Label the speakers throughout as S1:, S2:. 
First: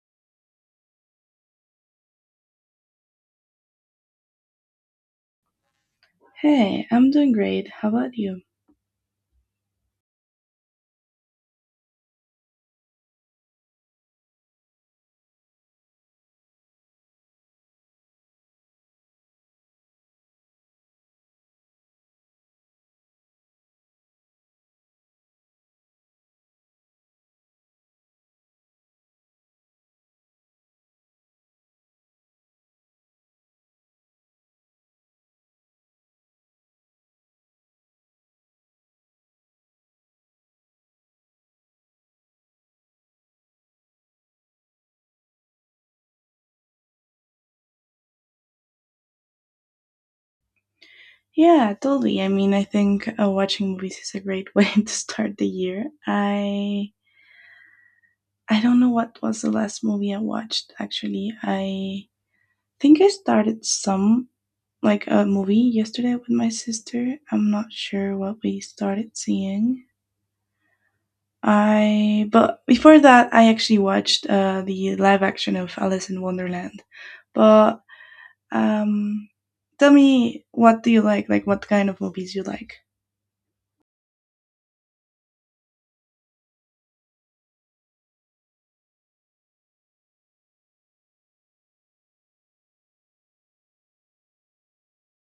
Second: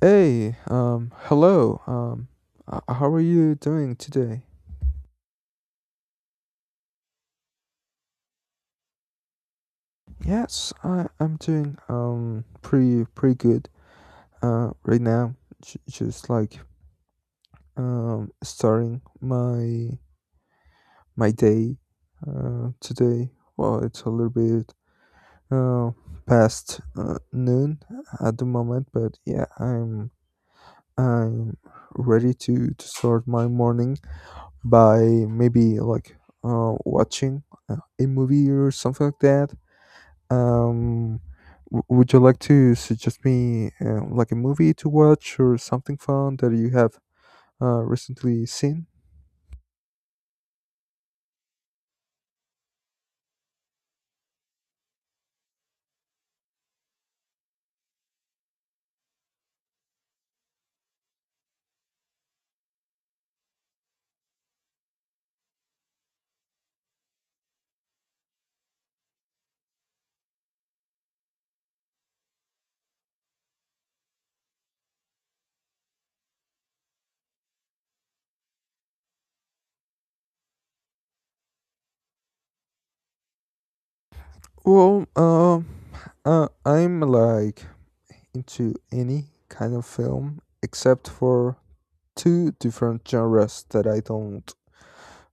S1: Hey, hello. How are you doing today?
S2: Hey, I'm doing great. How about you?
S1: Yes, I'm doing pretty good. Right now, just like starting my day. Today. Well, it's a little bit uh past noon at the moment, but yeah, I'm ready to start my morning. By maybe like watching a movie or something like that. Um, would you like to suggest me like a movie to watch or something fun that you have recently seen?
S2: Yeah, totally. I mean, I think watching movies is a great way to start the year. I don't know what was the last movie I watched. Actually, I think I started some like a movie yesterday with my sister. I'm not sure what we started seeing. I but before that, I actually watched the live action of Alice in Wonderland, but Um, tell me, what do you like? Like what kind of movies you like?
S1: Well, I'm like into any kind of film except for two different genres that I don't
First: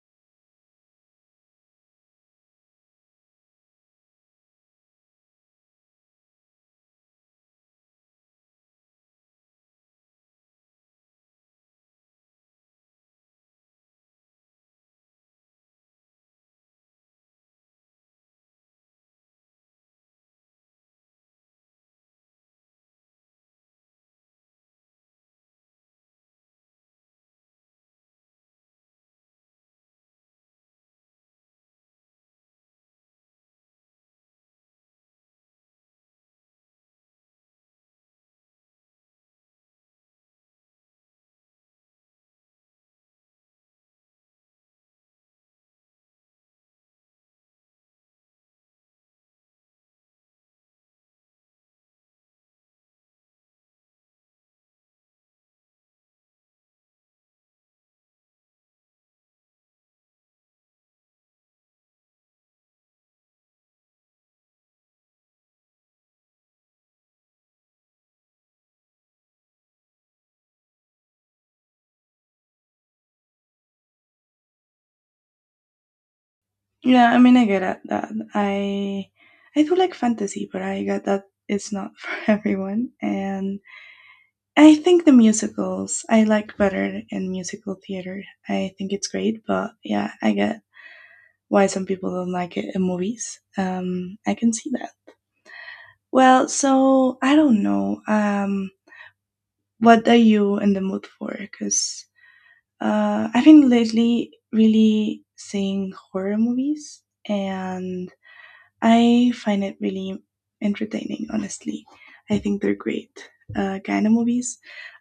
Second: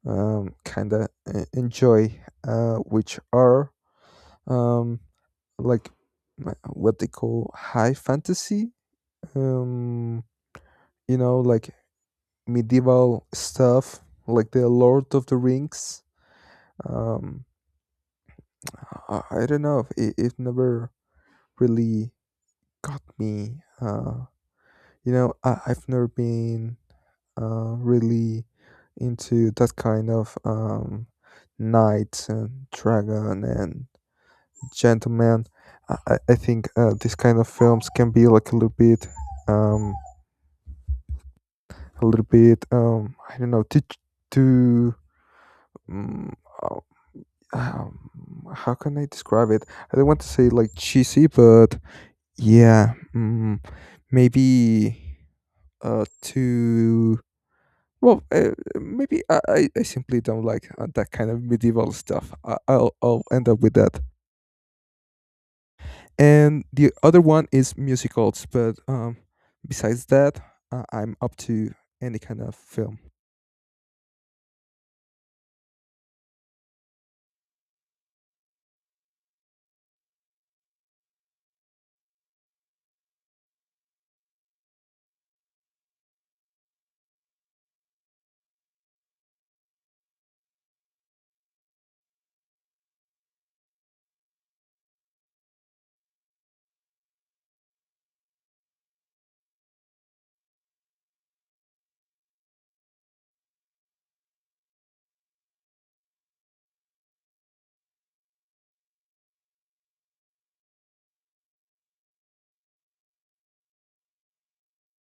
S1: kind of enjoy, which are um, like what they call high fantasy. um you know, like medieval stuff, like The Lord of the Rings. um I don't know, it never really got me. You know, I've never been really into that kind of knight and dragon and gentleman. I think these kind of films can be like a little bit, um a little bit, I don't know, to, mm, um, how can I describe it. I don't want to say like cheesy, but yeah. Maybe, to well maybe I simply don't like that kind of medieval stuff. I'll end up with that. And the other one is musicals, but besides that, I'm up to any kind of film.
S2: Yeah, I mean, I get it, that. I do like fantasy, but I get that it's not for everyone. And I think the musicals I like better in musical theater. I think it's great, but yeah, I get why some people don't like it in movies. I can see that. Well, so I don't know. What are you in the mood for? Because I've been lately really seeing horror movies, and I find it really entertaining, honestly. I think they're great kind of movies.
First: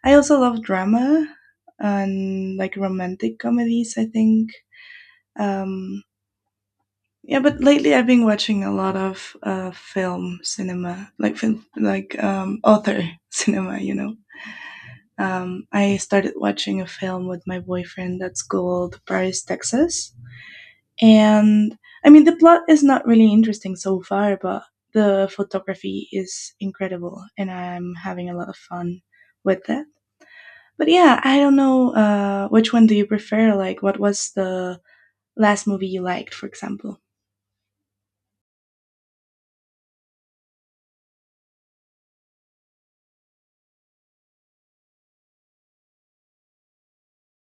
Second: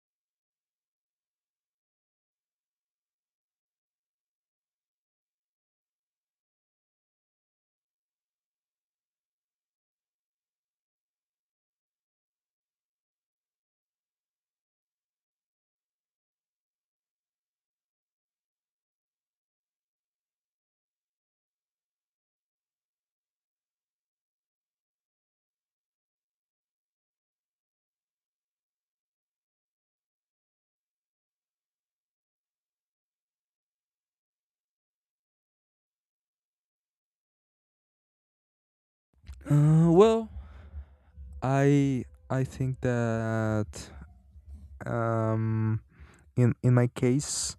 S2: I also love drama and like romantic comedies, I think. Um, yeah, but lately I've been watching a lot of film cinema, like film, like author cinema, you know. I started watching a film with my boyfriend that's called Paris, Texas. And I mean, the plot is not really interesting so far, but the photography is incredible, and I'm having a lot of fun with that. But yeah, I don't know, which one do you prefer? Like, what was the last movie you liked, for example?
S1: Well, I I think that um, in my case,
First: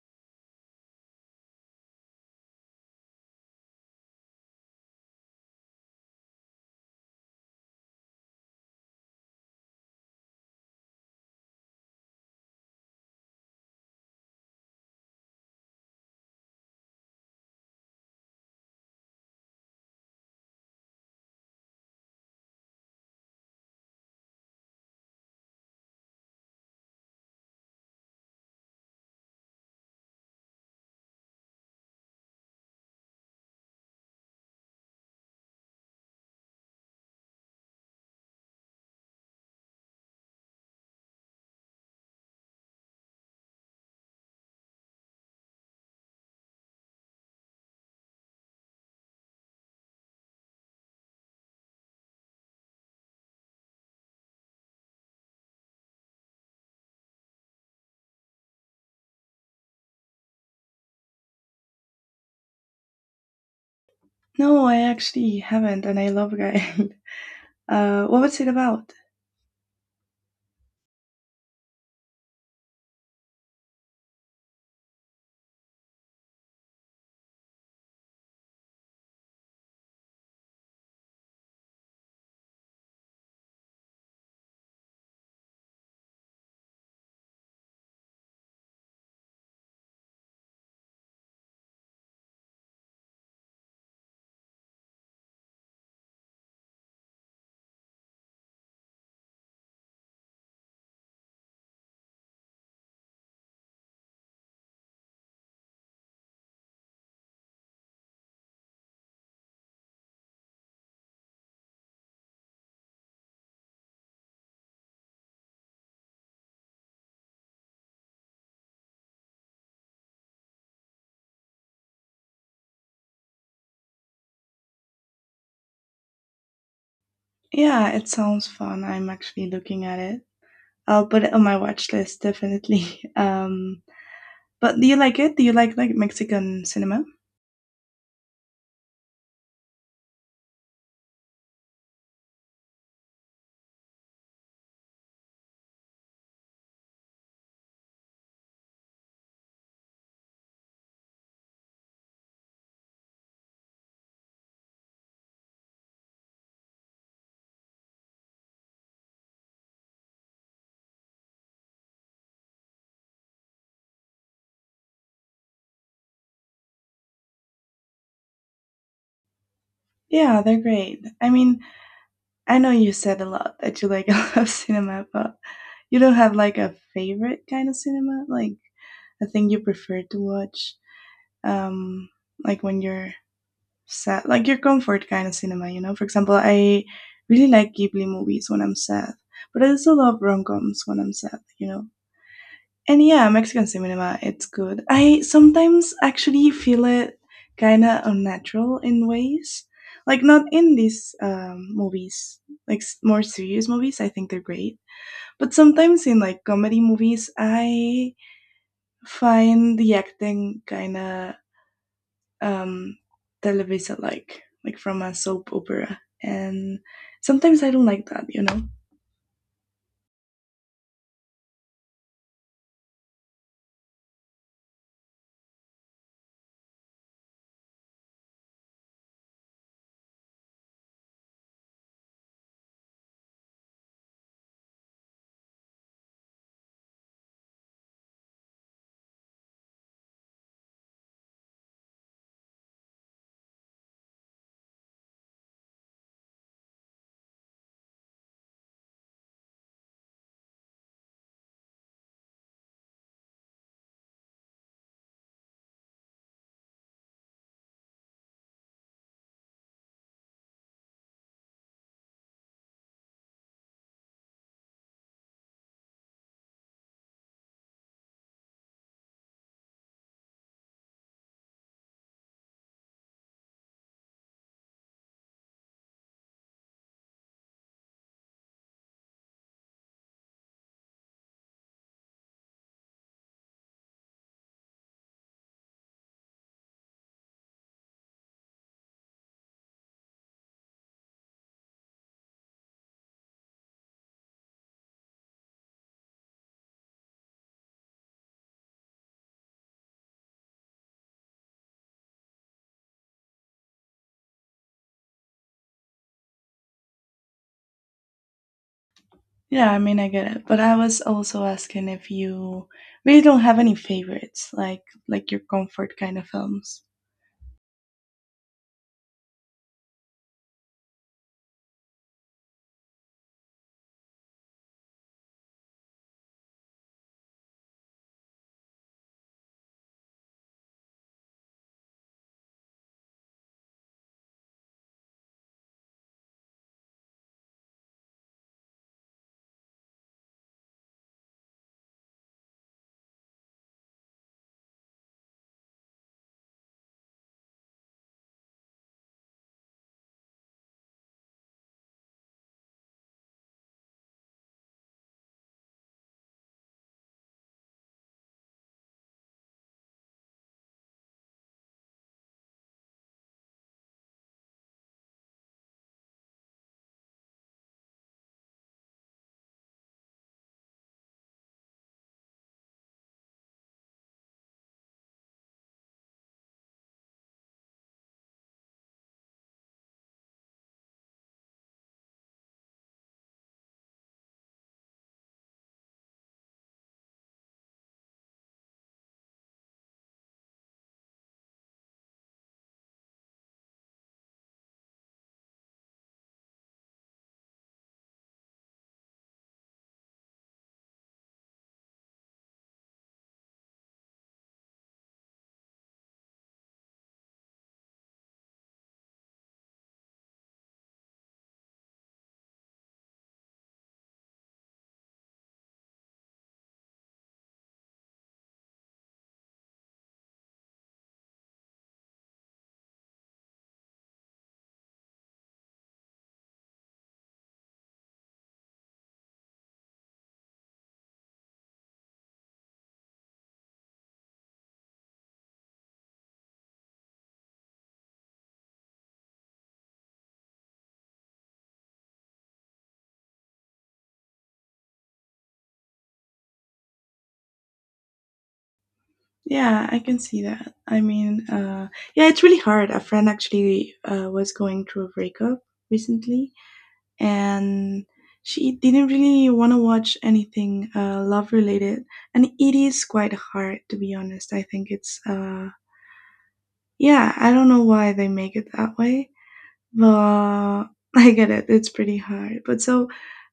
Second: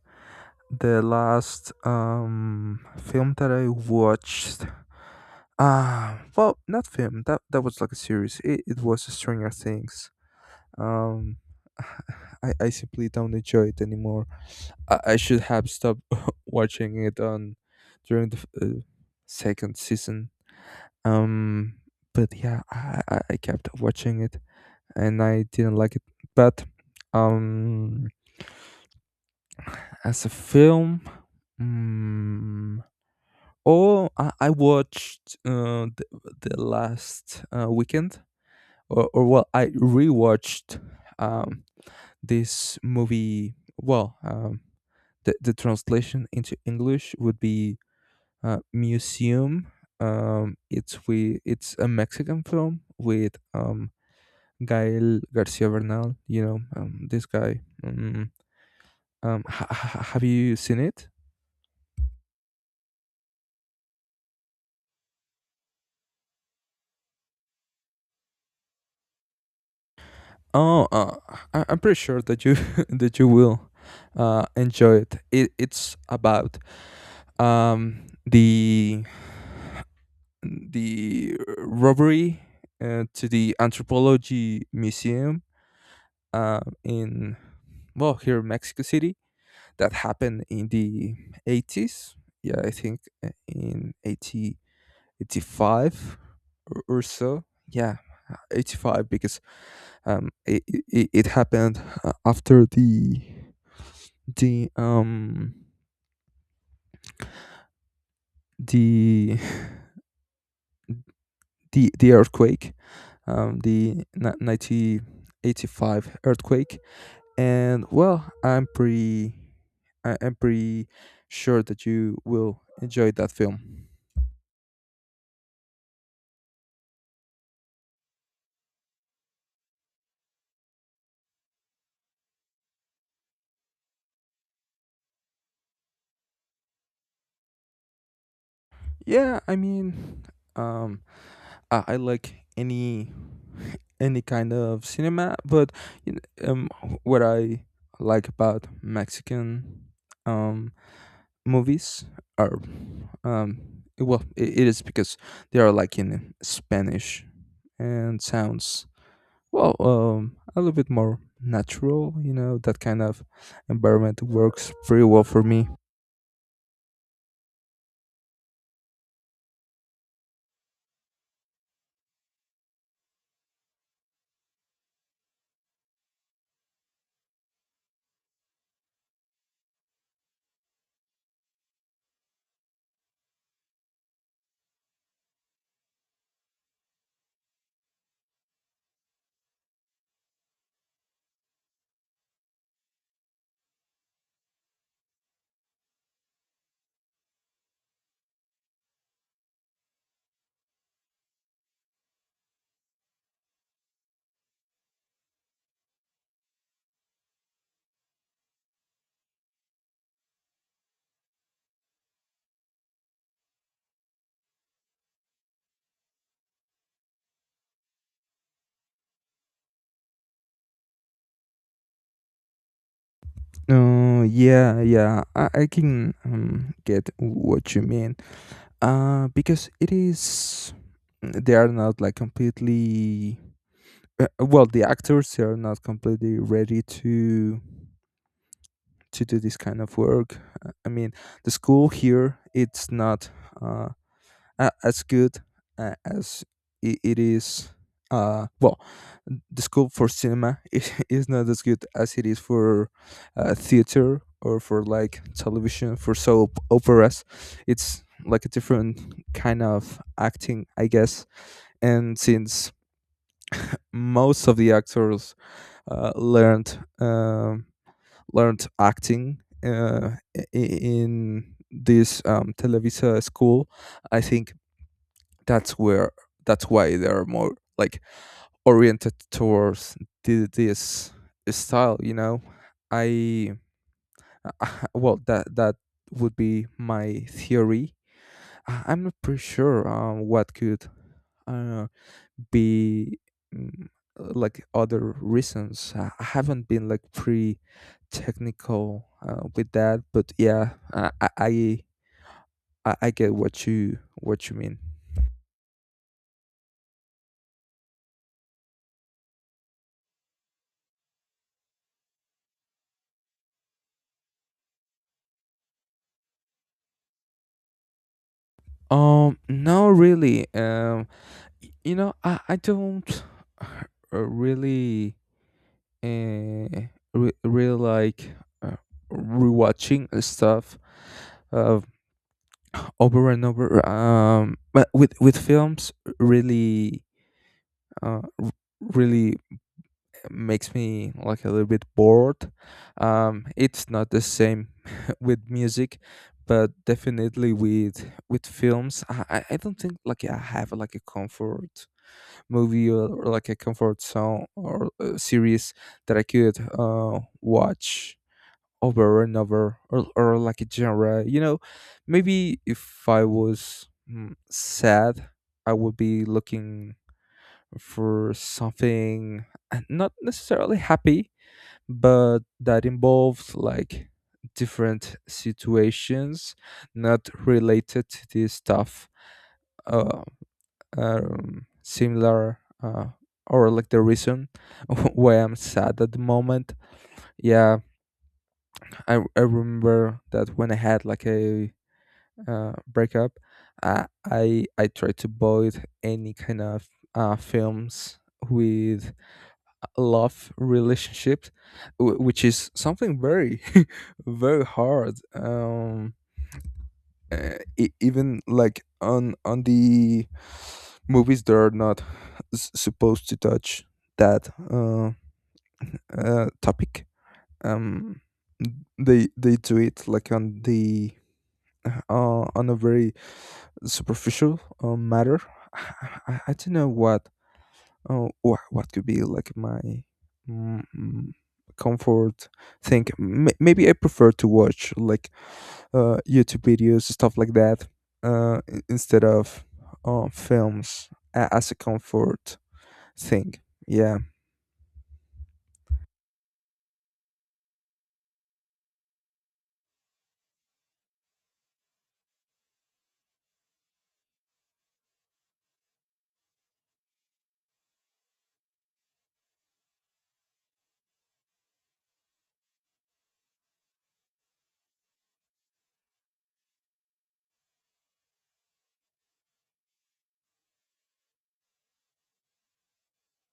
S1: the last film that I watched, well, not film, that was like a series. It was Stranger Things. Um, I simply don't enjoy it anymore. I should have stopped watching it on during the second season. Um, but yeah, I kept watching it, and I didn't like it. But um, as a film, mm, oh, I watched the last weekend, or well, I rewatched um, this movie. Well, the translation into English would be Museum. It's a Mexican film with Gael Garcia Bernal. You know, this guy. Have you seen it?
S2: No, I actually haven't, and I love Guide. What was it about?
S1: Oh, I'm pretty sure that you that you will enjoy it. It's about the robbery to the anthropology museum in well here in Mexico City that happened in the 80s. Yeah, I think in 80 85 or so. Yeah, 85, because um it, it happened after the um the the earthquake, 1985 earthquake. And well, I'm pretty sure that you will enjoy that film.
S2: Yeah, it sounds fun. I'm actually looking at it. I'll put it on my watch list definitely. But do you like it? Do you like Mexican cinema?
S1: Yeah, I mean, um I like any kind of cinema, but you know, what I like about Mexican um movies are, um well, it is because they are like in Spanish and sounds, well, a little bit more natural. You know, that kind of environment works pretty well for me.
S2: Yeah, they're great. I mean, I know you said a lot that you like a lot of cinema, but you don't have like a favorite kind of cinema, like a thing you prefer to watch, um, like when you're sad, like your comfort kind of cinema, you know? For example, I really like Ghibli movies when I'm sad, but I also love rom coms when I'm sad, you know? And yeah, Mexican cinema, it's good. I sometimes actually feel it kind of unnatural in ways. Like, not in these movies, like more serious movies, I think they're great. But sometimes in like comedy movies, I find the acting kind of um, television like from a soap opera. And sometimes I don't like that, you know?
S1: Yeah, yeah, I can get what you mean. Because it is, they are not like completely, well, the actors, they are not completely ready to do this kind of work. I mean, the school here it's not uh, as good as it is. Well, the school for cinema is not as good as it is for theater, or for like television for soap operas. It's like a different kind of acting, I guess. And since most of the actors uh, learned um learned acting, in this Televisa school, I think that's where that's why they're more like oriented towards this style. You know, I well, that would be my theory. I'm not pretty sure what could. Uh, be, mm, like, other reasons. I haven't been like pretty technical with that, but yeah, I get what you mean.
S2: Yeah, I mean, I get it. But I was also asking if you really don't have any favorites, like your comfort kind of films.
S1: No, really. You know, I don't really uh, really like uh, rewatching stuff uh, over and over. But with films, really, uh, r- really makes me like a little bit bored. It's not the same with music, but definitely with films. I don't think like I have like a comfort movie, or like a comfort song, or series that I could watch over and over, or like a genre. You know, maybe if I was sad, I would be looking for something not necessarily happy, but that involves like different situations not related to this stuff. Uh, Similar, or like the reason why I'm sad at the moment. Yeah, I remember that when I had like a breakup, I tried to avoid any kind of films with love relationships, which is something very very hard. Even like on the movies that are not supposed to touch that topic, um they do it like on the on a very superficial matter. I, I don't know what. What could be like my mm, mm, comfort thing? Maybe I prefer to watch, like, YouTube videos, stuff like that, instead of films as a comfort thing. Yeah,
S2: Yeah, I can see that. I mean, yeah, it's really hard. A friend actually was going through a breakup recently, and she didn't really want to watch anything love related. And it is quite hard, to be honest. I think it's, yeah, I don't know why they make it that way, but I get it. It's pretty hard. But so,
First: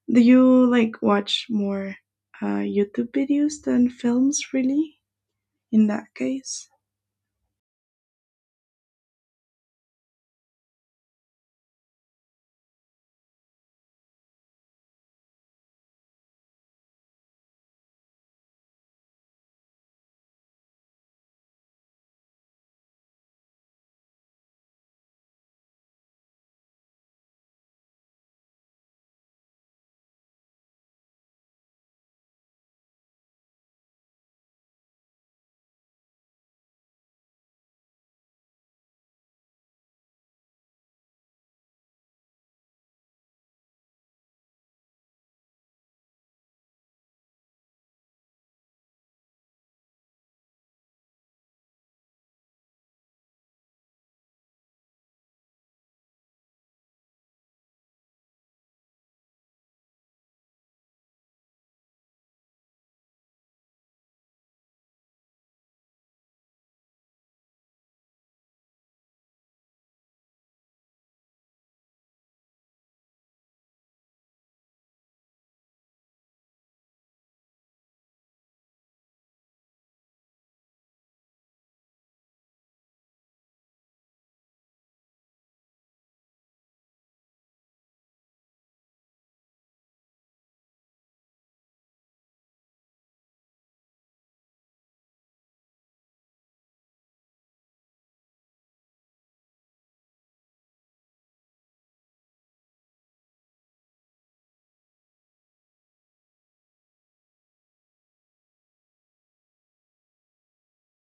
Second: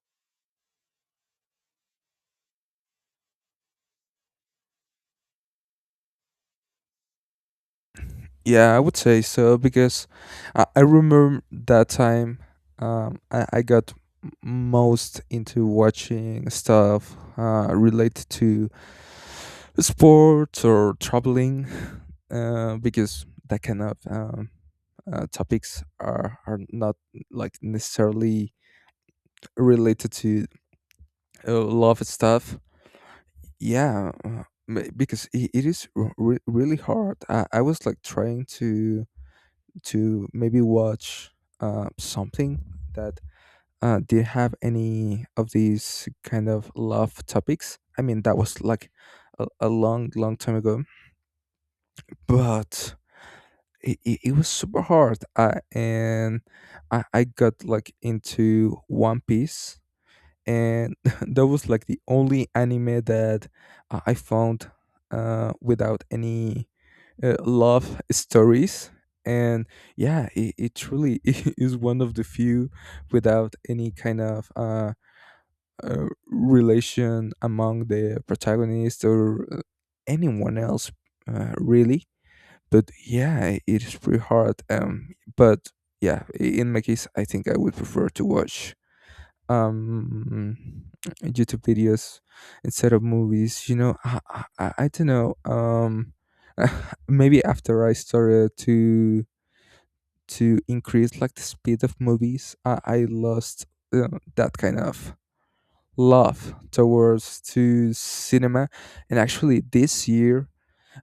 S2: do you like watch more YouTube videos than films, really? In that case,
S1: yeah, I would say so, because I remember that time, I got most into watching stuff related to sports or traveling, because that kind of topics are not like necessarily related to love stuff. Yeah, because it is really hard. I was like trying to maybe watch something that did have any of these kind of love topics. I mean, that was like a long, long time ago, but it was super hard, and I got like into One Piece. And that was like the only anime that I found without any love stories. And yeah, it truly is one of the few without any kind of relation among the protagonist, or uh, anyone else, really. But yeah, it is pretty hard. But yeah, in my case, I think I would prefer to watch um YouTube videos instead of movies. You know, I don't know. Maybe after I started to increase like the speed of movies, I lost that kind of love towards to cinema. And actually, this year,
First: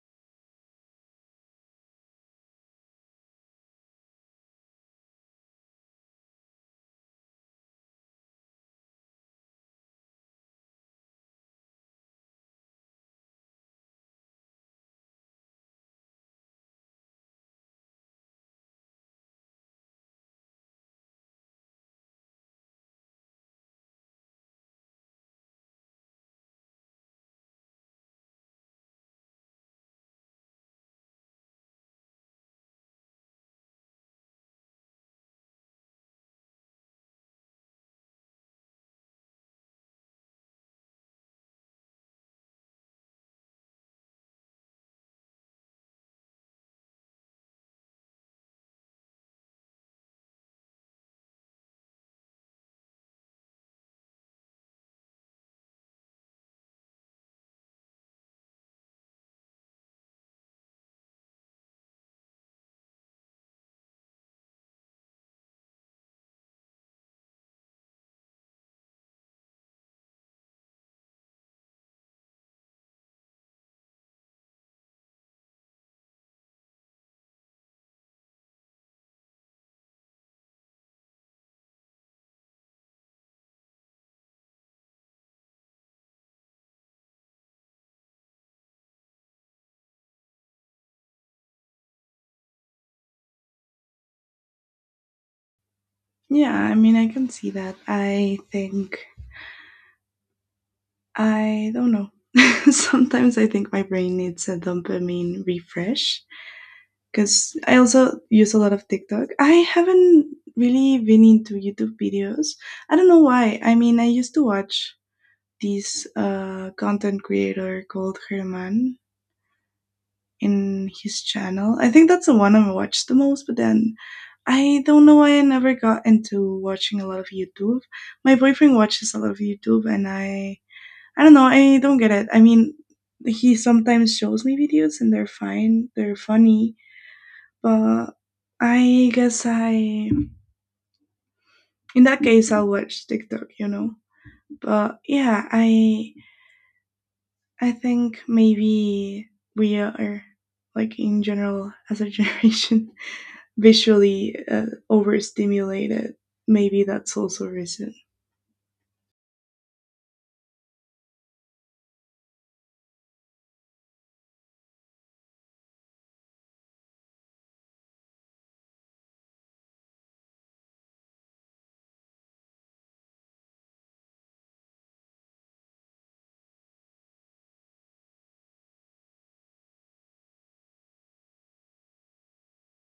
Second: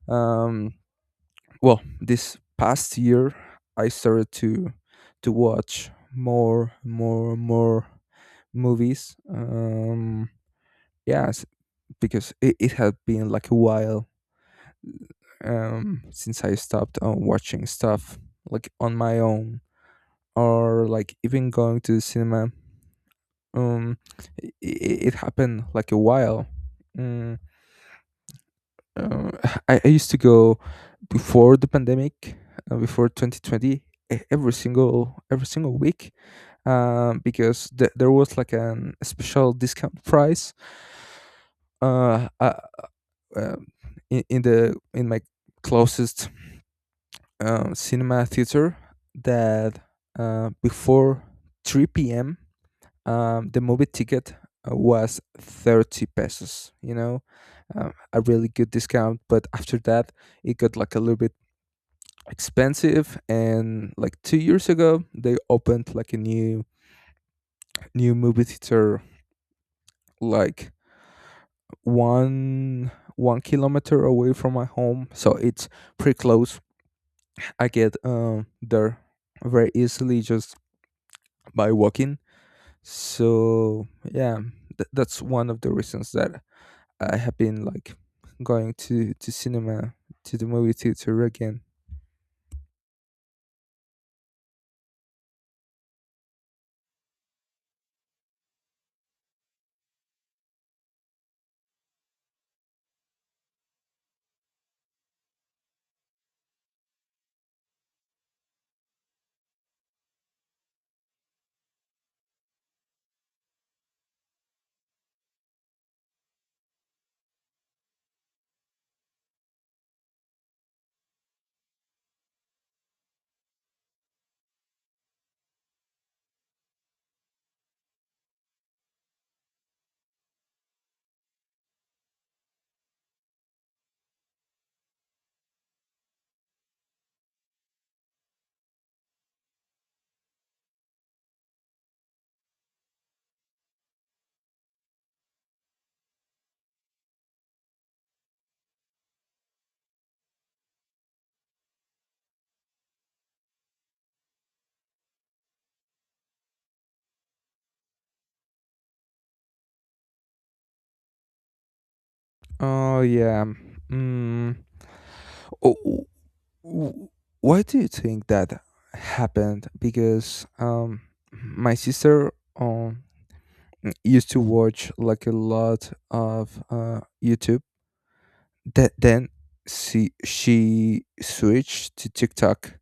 S1: um well, this past year, I started to watch more movies, yes, because it had been like a while since I stopped on watching stuff like on my own, or like even going to the cinema. um it happened like a while. Mm, Uh, I used to go before the pandemic, before 2020, every single week, because there was like an a special discount price uh, uh, um, in the in my closest cinema theater that, before 3 p.m. The movie ticket was 30 pesos. You know, a really good discount. But after that, it got like a little bit expensive. And like 2 years ago, they opened like a new movie theater like one one kilometer away from my home, so it's pretty close. I get there very easily, just by walking. So yeah, that's one of the reasons that I have been like going to the movie theater again.
S2: yeah, I mean, I can see that. I think, I don't know. Sometimes I think my brain needs a dopamine refresh because I also use a lot of TikTok. I haven't really been into YouTube videos. I don't know why. I mean, I used to watch this content creator called Herman in his channel. I think that's the one I watched the most, but then I don't know why I never got into watching a lot of YouTube. My boyfriend watches a lot of YouTube, and I don't know, I don't get it. I mean, he sometimes shows me videos and they're fine, they're funny, but I guess I in that case I'll watch TikTok, you know. But yeah, I think maybe we are like in general as a generation visually overstimulated. Maybe that's also a reason.
S1: Oh yeah. Mm. Oh, w- w- why do you think that happened? Because my sister um used to watch like a lot of YouTube. That then she switched to TikTok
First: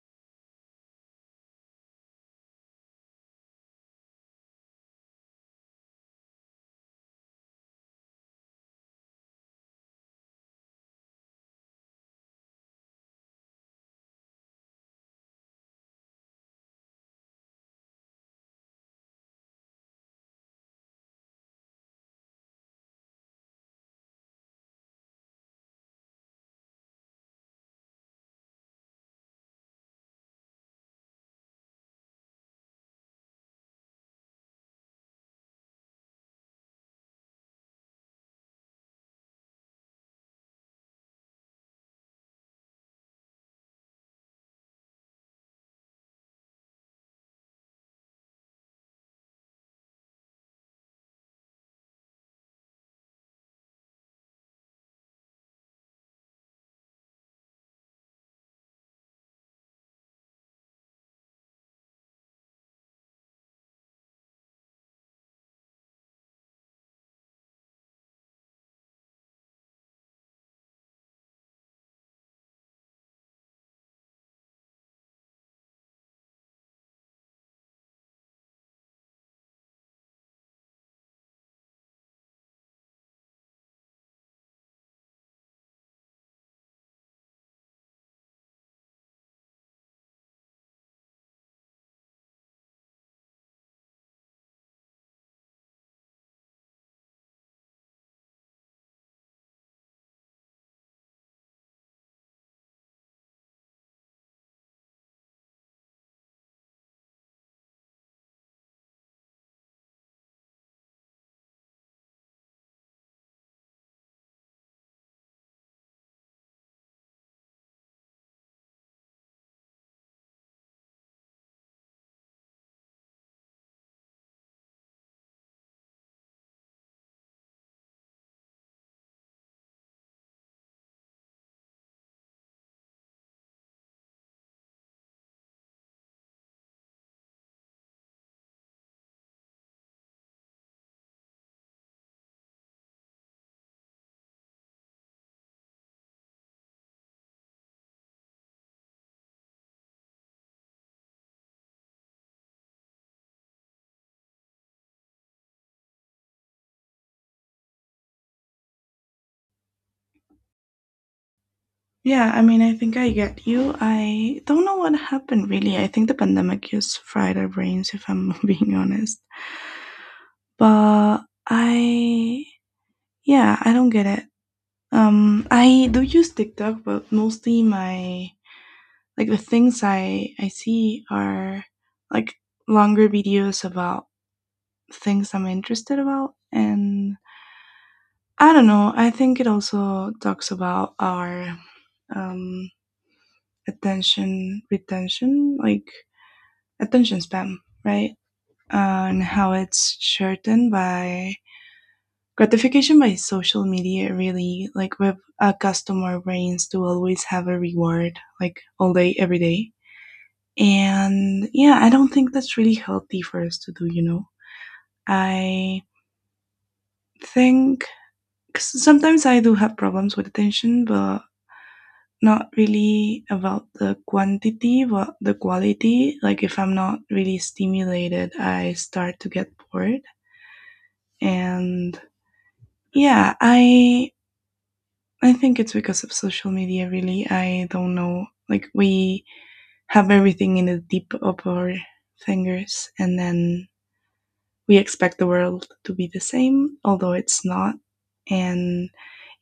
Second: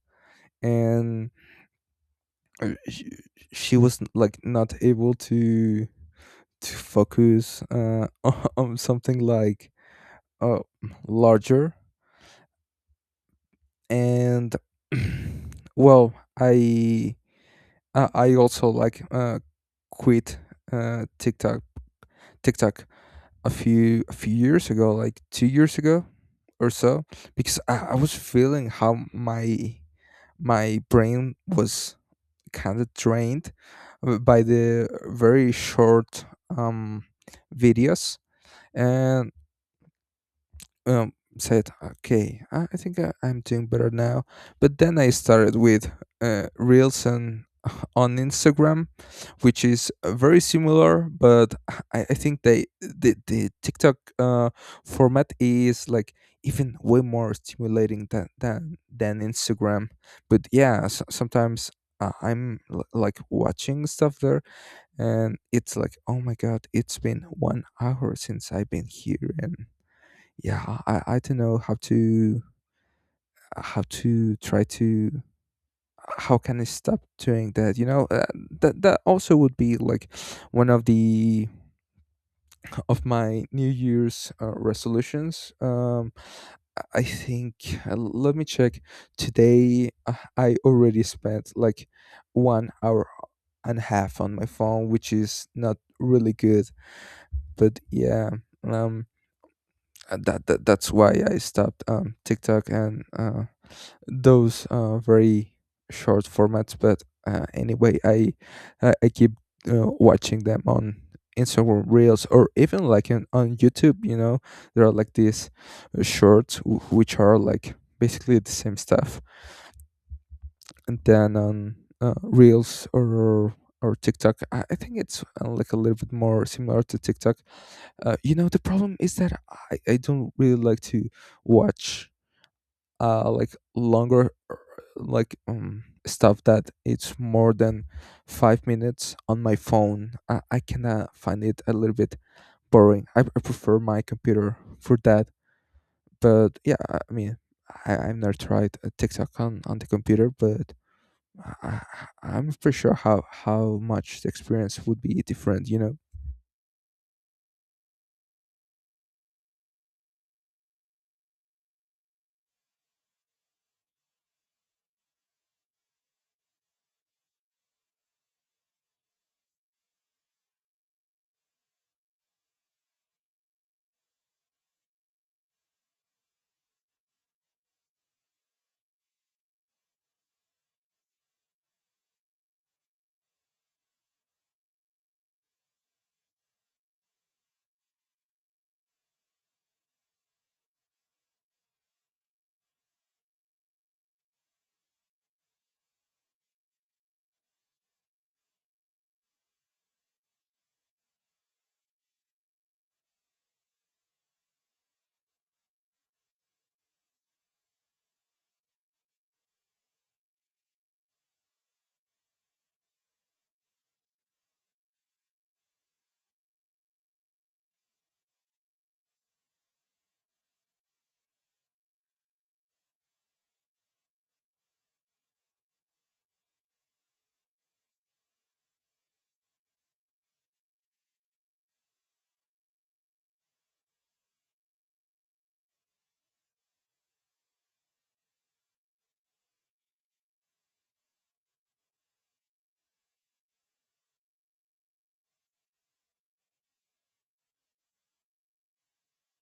S1: and uh, sh- she was like not able to focus on something like uh larger and well i i I also like quit uh tiktok tiktok a few years ago, like 2 years ago or so, because I was feeling how my brain was kind of drained by the very short videos, and said okay, I think I'm doing better now, but then I started with reels and on instagram, which is very similar, but I think the tiktok format is like even way more stimulating than than instagram. But yeah, sometimes I'm like watching stuff there, and it's like oh my god, it's been 1 hour since I've been here. And yeah, i don't know how to try to how can I stop doing that, you know? That also would be like one of the of my new year's resolutions. I think, let me check. Today I already spent like 1 hour and a half on my phone, which is not really good. But yeah, um that's why I stopped tiktok and those very short formats. But anyway, I keep watching them on Instagram Reels, or even like on YouTube. You know, there are like these shorts which are like basically the same stuff, and then on Reels or TikTok, I think it's like a little bit more similar to TikTok. You know, the problem is that I don't really like to watch like longer, like stuff that it's more than 5 minutes on my phone. I kind of find it a little bit boring. I prefer my computer for that. But yeah, I mean, I've never tried a tiktok on the computer, but I, I'm not pretty sure how much the experience would be different, you know?
S2: Yeah, I mean, I think I get you. I don't know what happened really. I think the pandemic just fried our brains, if I'm being honest. But I, yeah, I don't get it. I do use TikTok, but mostly my like the things I see are like longer videos about things I'm interested about, and I don't know. I think it also talks about our um, attention retention, like attention span, right? And how it's shortened by gratification by social media. Really, like we've accustomed our brains to always have a reward, like all day, every day. And yeah, I don't think that's really healthy for us to do. You know, I think 'cause sometimes I do have problems with attention, but not really about the quantity, but the quality. Like if I'm not really stimulated, I start to get bored. And yeah, I think it's because of social media really. I don't know. Like we have everything in the tip of our fingers, and then we expect the world to be the same, although it's not. And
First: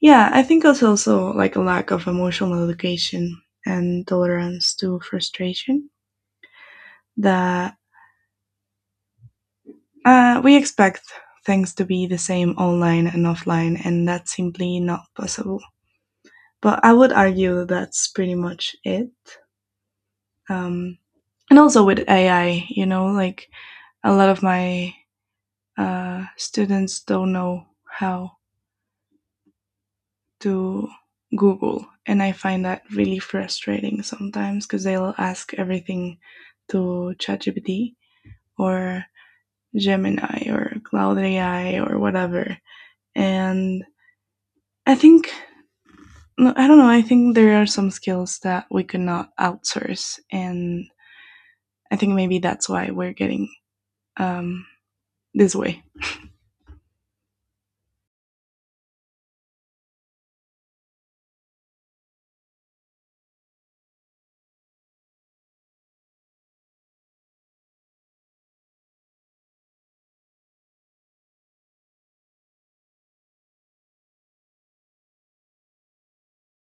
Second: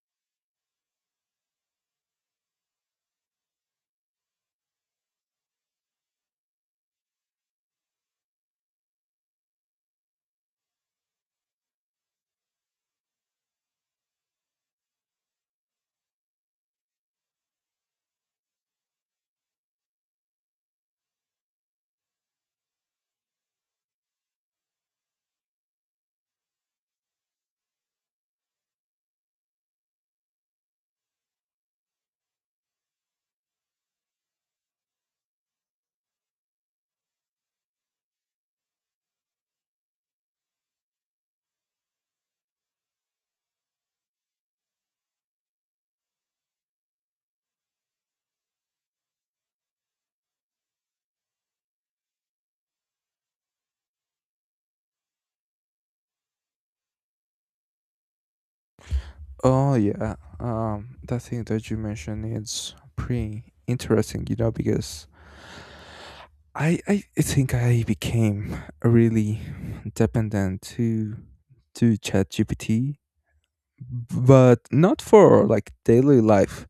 S2: yeah, I think it's also like a lack of emotional education and tolerance to frustration that we expect things to be the same online and offline, and that's simply not possible. But I would argue that's pretty much it. Um, and also with AI, you know, like a lot of my students don't know how to Google, and I find that really frustrating sometimes because they'll ask everything to ChatGPT or Gemini or Cloud AI or whatever, and I think no, I don't know. I think there are some skills that we could not outsource, and I think maybe that's why we're getting um, this way.
S1: Oh yeah, that thing that you mentioned, it's pretty interesting, you know, because I think I became really dependent to ChatGPT, but not for like daily life.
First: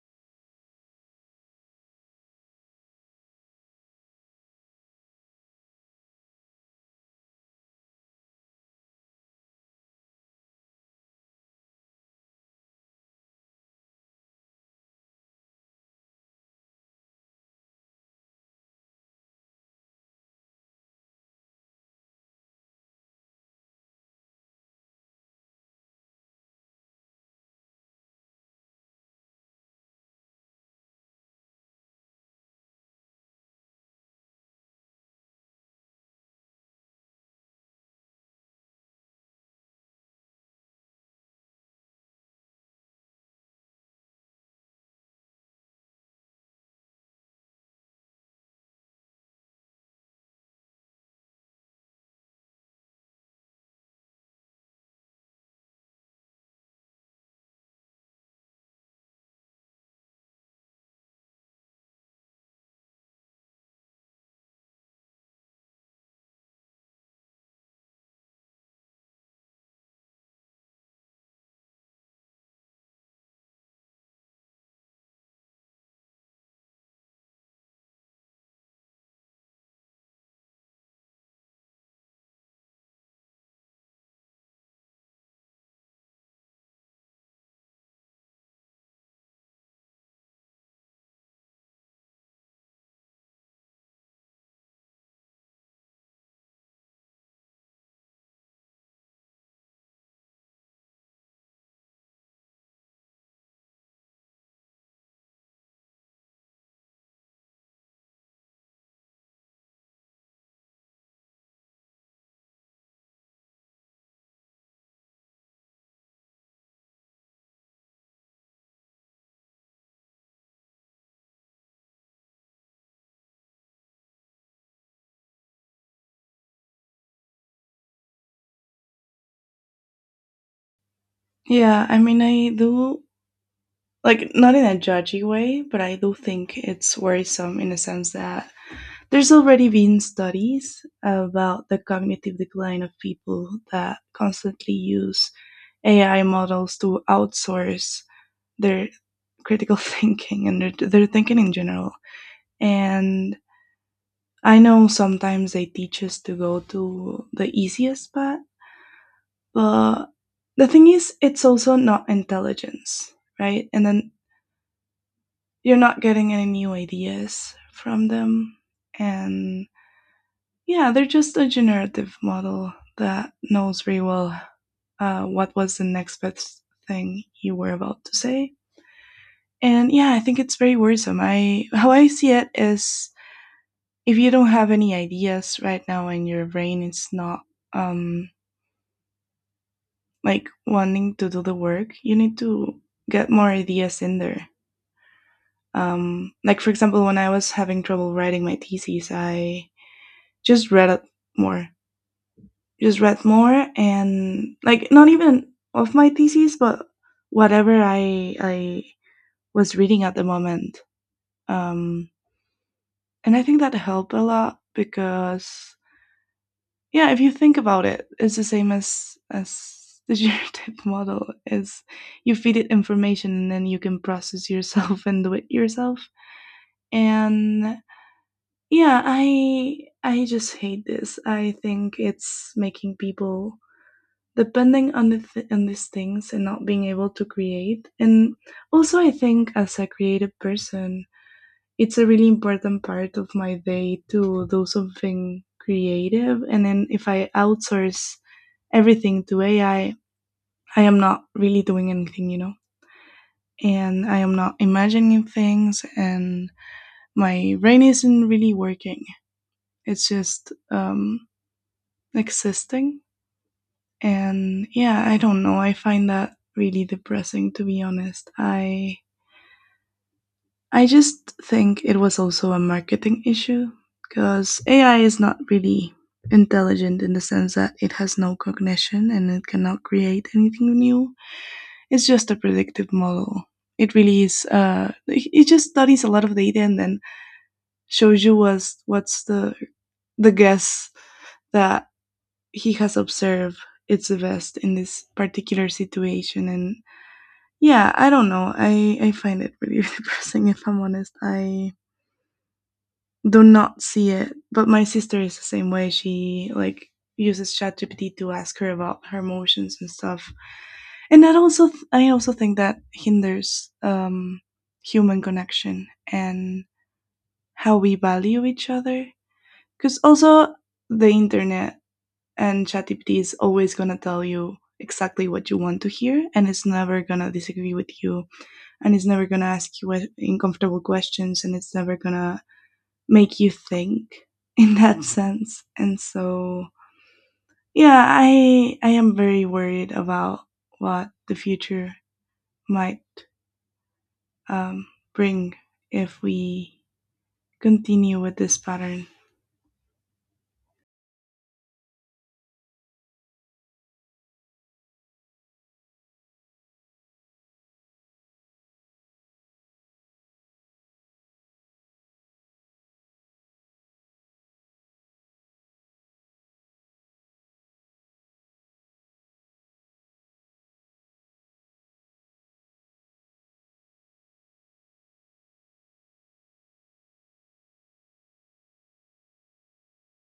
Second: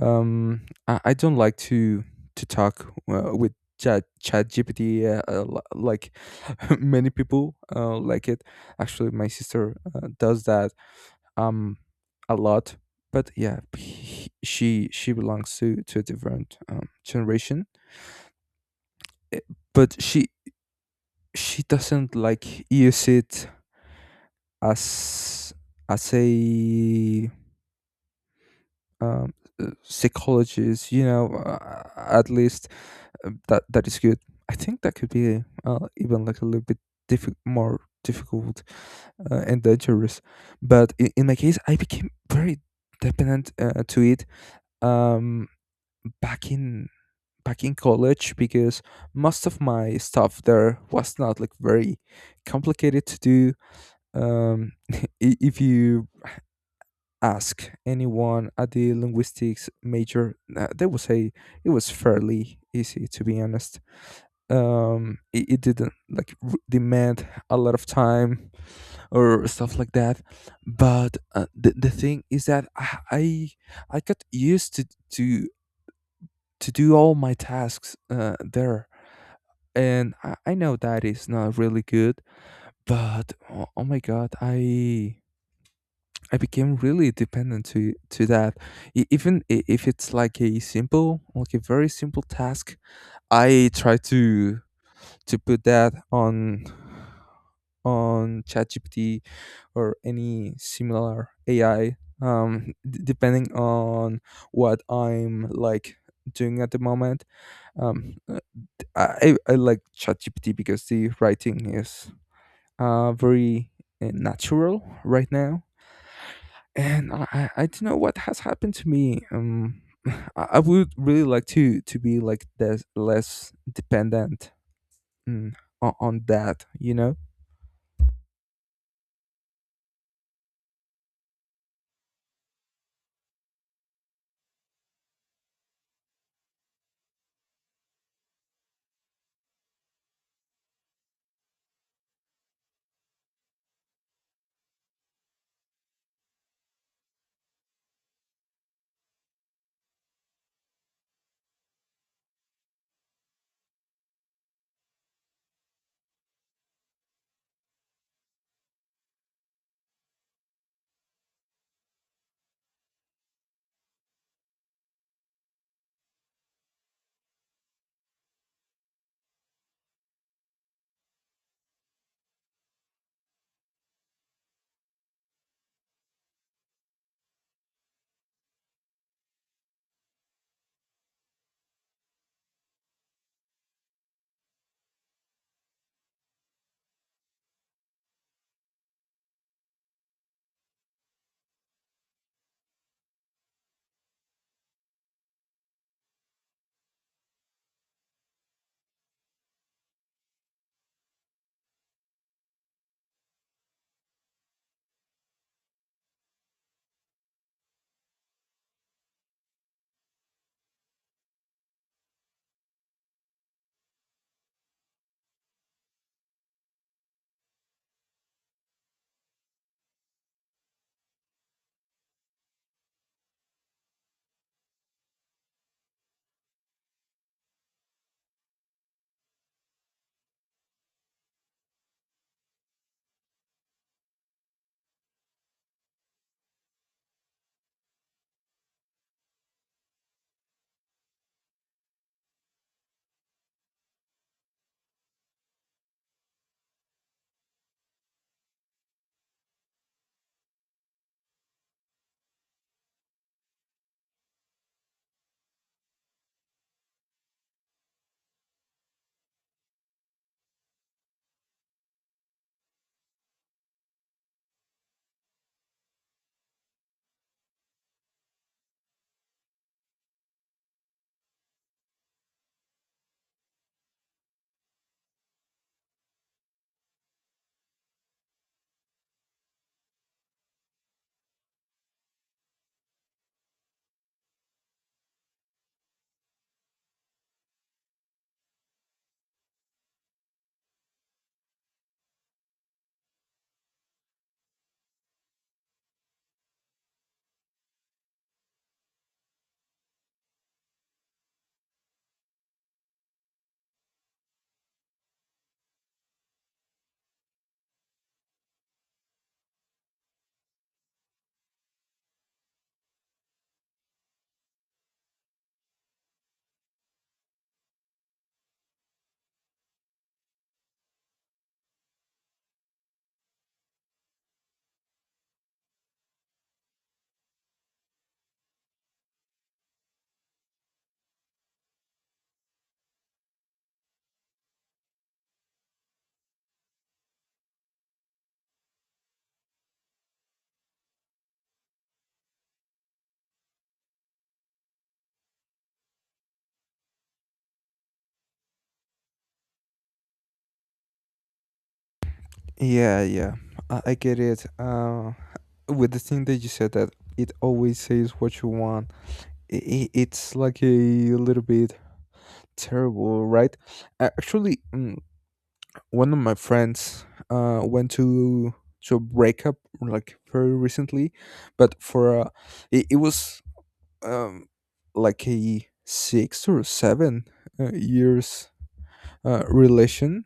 S1: I don't like to talk with ChatGPT, like many people like it. Actually, my sister does that um a lot. But yeah, she belongs to a different generation. Eh, But she doesn't like use it as a um, psychologist, you know. At least that is good. I think that could be even like a little bit more difficult and dangerous. But in my case, I became very dependent to it, um back in back in college, because most of my stuff there was not like very complicated to do. If you ask anyone at the linguistics major, they will say it was fairly easy, to be honest. It didn't like demand a lot of time or stuff like that. But the thing is that I got used to to do all my tasks there. And I know that is not really good, but oh my god, I became really dependent to that. Even if it's like a simple, like a very simple task, I try to put that on ChatGPT or any similar AI. Depending on what I'm like doing at the moment. Um, uh, I like ChatGPT because the writing is very natural right now. And I don't know what has happened to me. I would really like to be like this less dependent, mm, on that. You know?
S2: Yeah, I mean, I do like not in a judgy way, but I do think it's worrisome in the sense that there's already been studies about the cognitive decline of people that constantly use AI models to outsource their critical thinking and their thinking in general. And I know sometimes they teach us to go to the easiest path, but the thing is, it's also not intelligence, right? And then you're not getting any new ideas from them. And yeah, they're just a generative model that knows very well what was the next best thing you were about to say. And yeah, I think it's very worrisome. I how I see it is if you don't have any ideas right now and your brain is not um, like wanting to do the work, you need to get more ideas in there. Like for example, when I was having trouble writing my thesis, I just read it more, just read more, and like not even of my thesis but whatever I was reading at the moment. Um, and I think that helped a lot because yeah, if you think about it, it's the same as the generative model is you feed it information and then you can process yourself and do it yourself. And yeah, I just hate this. I think it's making people depending on on these things and not being able to create. And also I think as a creative person, it's a really important part of my day to do something creative, and then if I outsource everything to AI, I am not really doing anything, you know. And I am not imagining things, and my brain isn't really working. It's just existing. And yeah, I don't know. I find that really depressing, to be honest. I just think it was also a marketing issue because AI is not really intelligent in the sense that it has no cognition and it cannot create anything new. It's just a predictive model. It really is. It it just studies a lot of data and then shows you what's the guess that he has observed it's the best in this particular situation. And yeah, I don't know. I find it really depressing if I'm honest. I do not see it, but my sister is the same way. She like uses ChatGPT to ask her about her emotions and stuff. And that also I also think that hinders human connection and how we value each other because also the internet and ChatGPT is always going to tell you exactly what you want to hear, and it's never going to disagree with you, and it's never going to ask you uncomfortable questions, and it's never going to make you think in that sense. And so, yeah, I am very worried about what the future might um, bring if we continue with this pattern.
S1: Yeah, yeah, I get it. With the thing that you said that it always says what you want, it's like a little bit terrible, right? Actually, mm, one of my friends went to a breakup like very recently. But for it was um like a six or seven years relation.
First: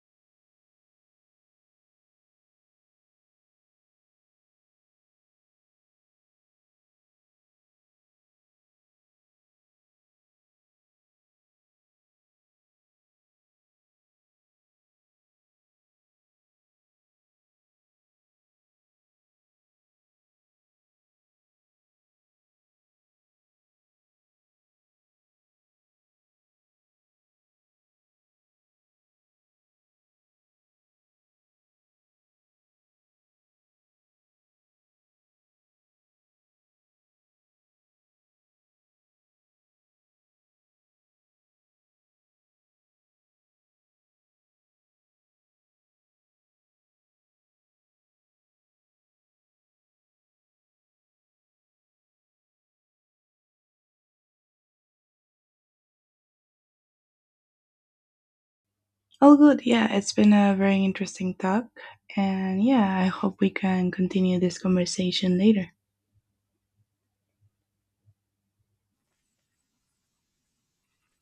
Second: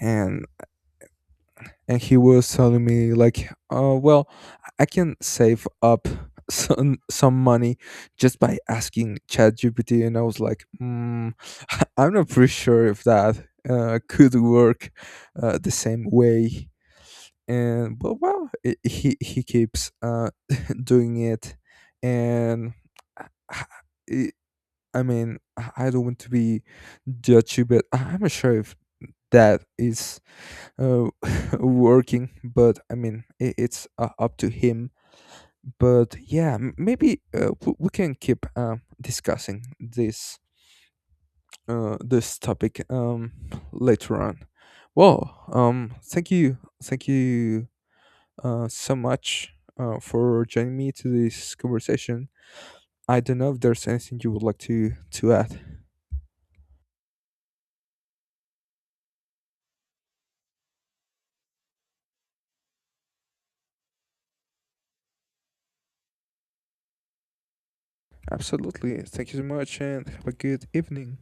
S1: And he was telling me like well, I can save up some money just by asking ChatGPT. And I was like mm, I'm not pretty sure if that could work the same way. And but well he keeps doing it. And I- I mean, I don't want to be judgy, but I'm not sure if that is uh, working. But I mean, I it's up to him. But yeah, maybe we can keep discussing this this topic, later on. Well, thank you so much for joining me to this conversation. I don't know if there's anything you would like to add.
S2: All good. Yeah, it's been a very interesting talk. And yeah, I hope we can continue this conversation later.
S1: Absolutely. Thank you so much, and have a good evening.